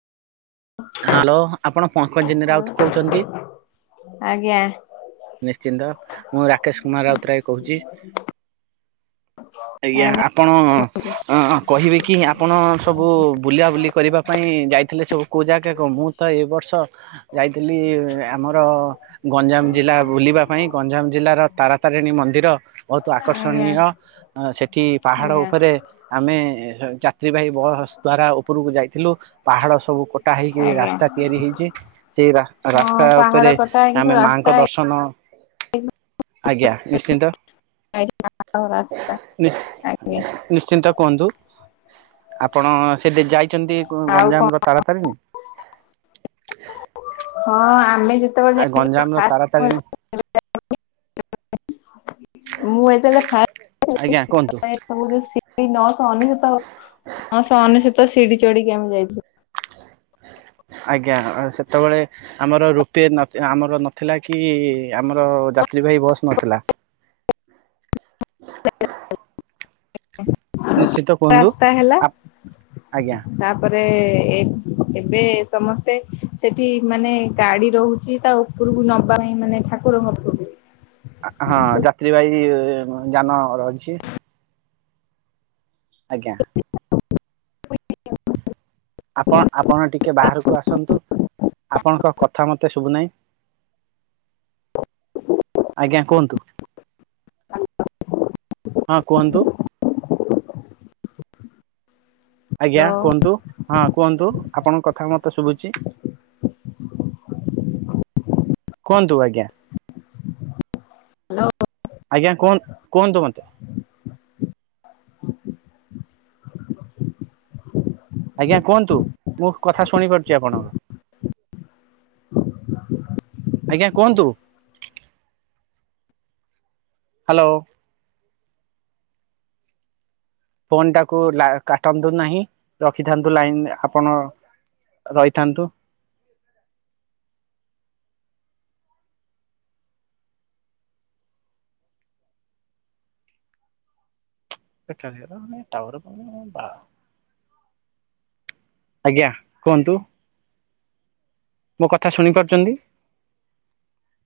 Hello ଆପଣ ପଙ୍କଜିନୀ ଆଉ ରାଉତ କହୁଚନ୍ତି? ଆଜ୍ଞା। ନିଶ୍ଚିନ୍ତ ମୁଁ ରାକେଶ କୁମାର ରାଉତରାୟ କହୁଚି। ଆଜ୍ଞା ଆପଣ ଅ କହିବେ କି ଆପଣ ସବୁ ବୁଲା ବୁଲି କରିବା ପାଇଁ ଯାଇଥିଲେ ସବୁ କୋଉ ଜାଗାକୁ? ମୁଁ ତ ଏ ବର୍ଷ ଯାଇଥିଲି ଆମର ଗଞ୍ଜାମ ଜିଲ୍ଲା ବୁଲିବା ପାଇଁ ଗଞ୍ଜାମ ଜିଲ୍ଲାର ତାରାତାରିଣୀ ମନ୍ଦିର ବହୁତ୍ ଆଜ୍ଞା ଆକର୍ଷଣୀୟ ସେଠି ପାହାଡ଼ ଆଜ୍ଞା ଉପରେ ଆମେ ଦି ଭାଇ ବସ୍ ଦ୍ଵାରା ଉପରକୁ ଯାଇଥିଲୁ ପାହାଡ଼ ସବୁ କଟା ହେଇକି ଆଜ୍ଞା ରାସ୍ତା ତିଆରି ହେଇଚି। ସେଇ ରାସ୍ତା, ରାସ୍ତା ହଁ ପାହାଡ ଉପରେ କଟା ହେଇକି ଆମେ ସବୁ ମାଙ୍କ ରାସ୍ତା ଦର୍ଶନ ନ ହେଇଛି ଆଜ୍ଞା ନିଶ୍ଚିନ୍ତ। ରାସ୍ତା ନି ଆଜ୍ଞା ନିଶ୍ଚିନ୍ତ। କୁହନ୍ତୁ ଆପଣ ସେ ଯାଇଚନ୍ତି ଆଉ କଣ ଗଞ୍ଜାମର ତାରାତାରିଣୀ? ହଁ ଆମେ ଯେତେବେଳେ ଯାଇଥିଲୁ ଆ ଗଞ୍ଜାମର ଫାର୍ଷ୍ଟ ତାରାତାରିଣୀ ଥର [inaudible] ମୁଁ ଯେତେବେଳେ ଫାର୍ଷ୍ଟ ଆଜ୍ଞା କୁହନ୍ତୁ। ସବୁ ଯୋଉ ସିିଡ଼ି ନଅଶହ ଅନେସତ ନଅଶହ ଅନେସତ ସିଡିି଼ ଚଢିକି ଆମେ ଯାଇଥିଲୁ। ଆଜ୍ଞା ସେତେବଳେ ଆମର ରୁପି ନ ଆମର ନଥିଲା କି ଆମର ଯାତ୍ରୀବାହି ବସ୍ ନଥିଲା। [inaudible] ନିଶ୍ଚିତ କୁହନ୍ତୁ ରାସ୍ତା ହେଲା ଆପ ଆଜ୍ଞା। ତାପରେ ଏ ଏବେ ସମସ୍ତେ ସେଠି ମାନେ ଗାଡ଼ି ରହୁଚି ତା ଉପରୁକୁ ନବା ପାଇଁ ମାନେ ଠାକୁରଙ୍କ ପାଖକୁ ହ୍ୟାଲୋ ହଁ ଯାତ୍ରୀବାହି ଯାନ ରହିଚି। ଆଜ୍ଞା। [inaudible] ଆପଣ ଆପଣ ଟିକେ ବାହାରକୁ ଆସନ୍ତୁ ଆପଣଙ୍କ କଥା ମତେ ଶୁଭୁନାହିଁ। ଆଜ୍ଞା କୁହନ୍ତୁ। ହଁ କୁହନ୍ତୁ। ଆଜ୍ଞା ହ୍ୟାଲୋ କୁହନ୍ତୁ ହଁ କୁହନ୍ତୁ ଆପଣଙ୍କ କଥା ମତେ ଶୁବୁଚି। କୁହନ୍ତୁ ଆଜ୍ଞା। ହାଲୋ। ଆଜ୍ଞା କୁହ କୁହନ୍ତୁ ମୋତେ। ଆଜ୍ଞା କୁହନ୍ତୁ ମୁଁ କଥା ଶୁଣିପାରୁଚି ଆପଣଙ୍କର ଆଜ୍ଞା କୁହନ୍ତୁ। ହାଲୋ। ଫୋନ ଟାକୁ ଲା କାଟନ୍ତୁ ନାହିଁ ରଖିଥାନ୍ତୁ ଲାଇନ୍ ଆପଣ ରହିଥାନ୍ତୁ। କାରିୟର ଟୱାର ପାଉନି ବା ଆଜ୍ଞା କୁଅନ୍ତୁ। ମୋ କଥା ଶୁଣିପାରୁଚନ୍ତି।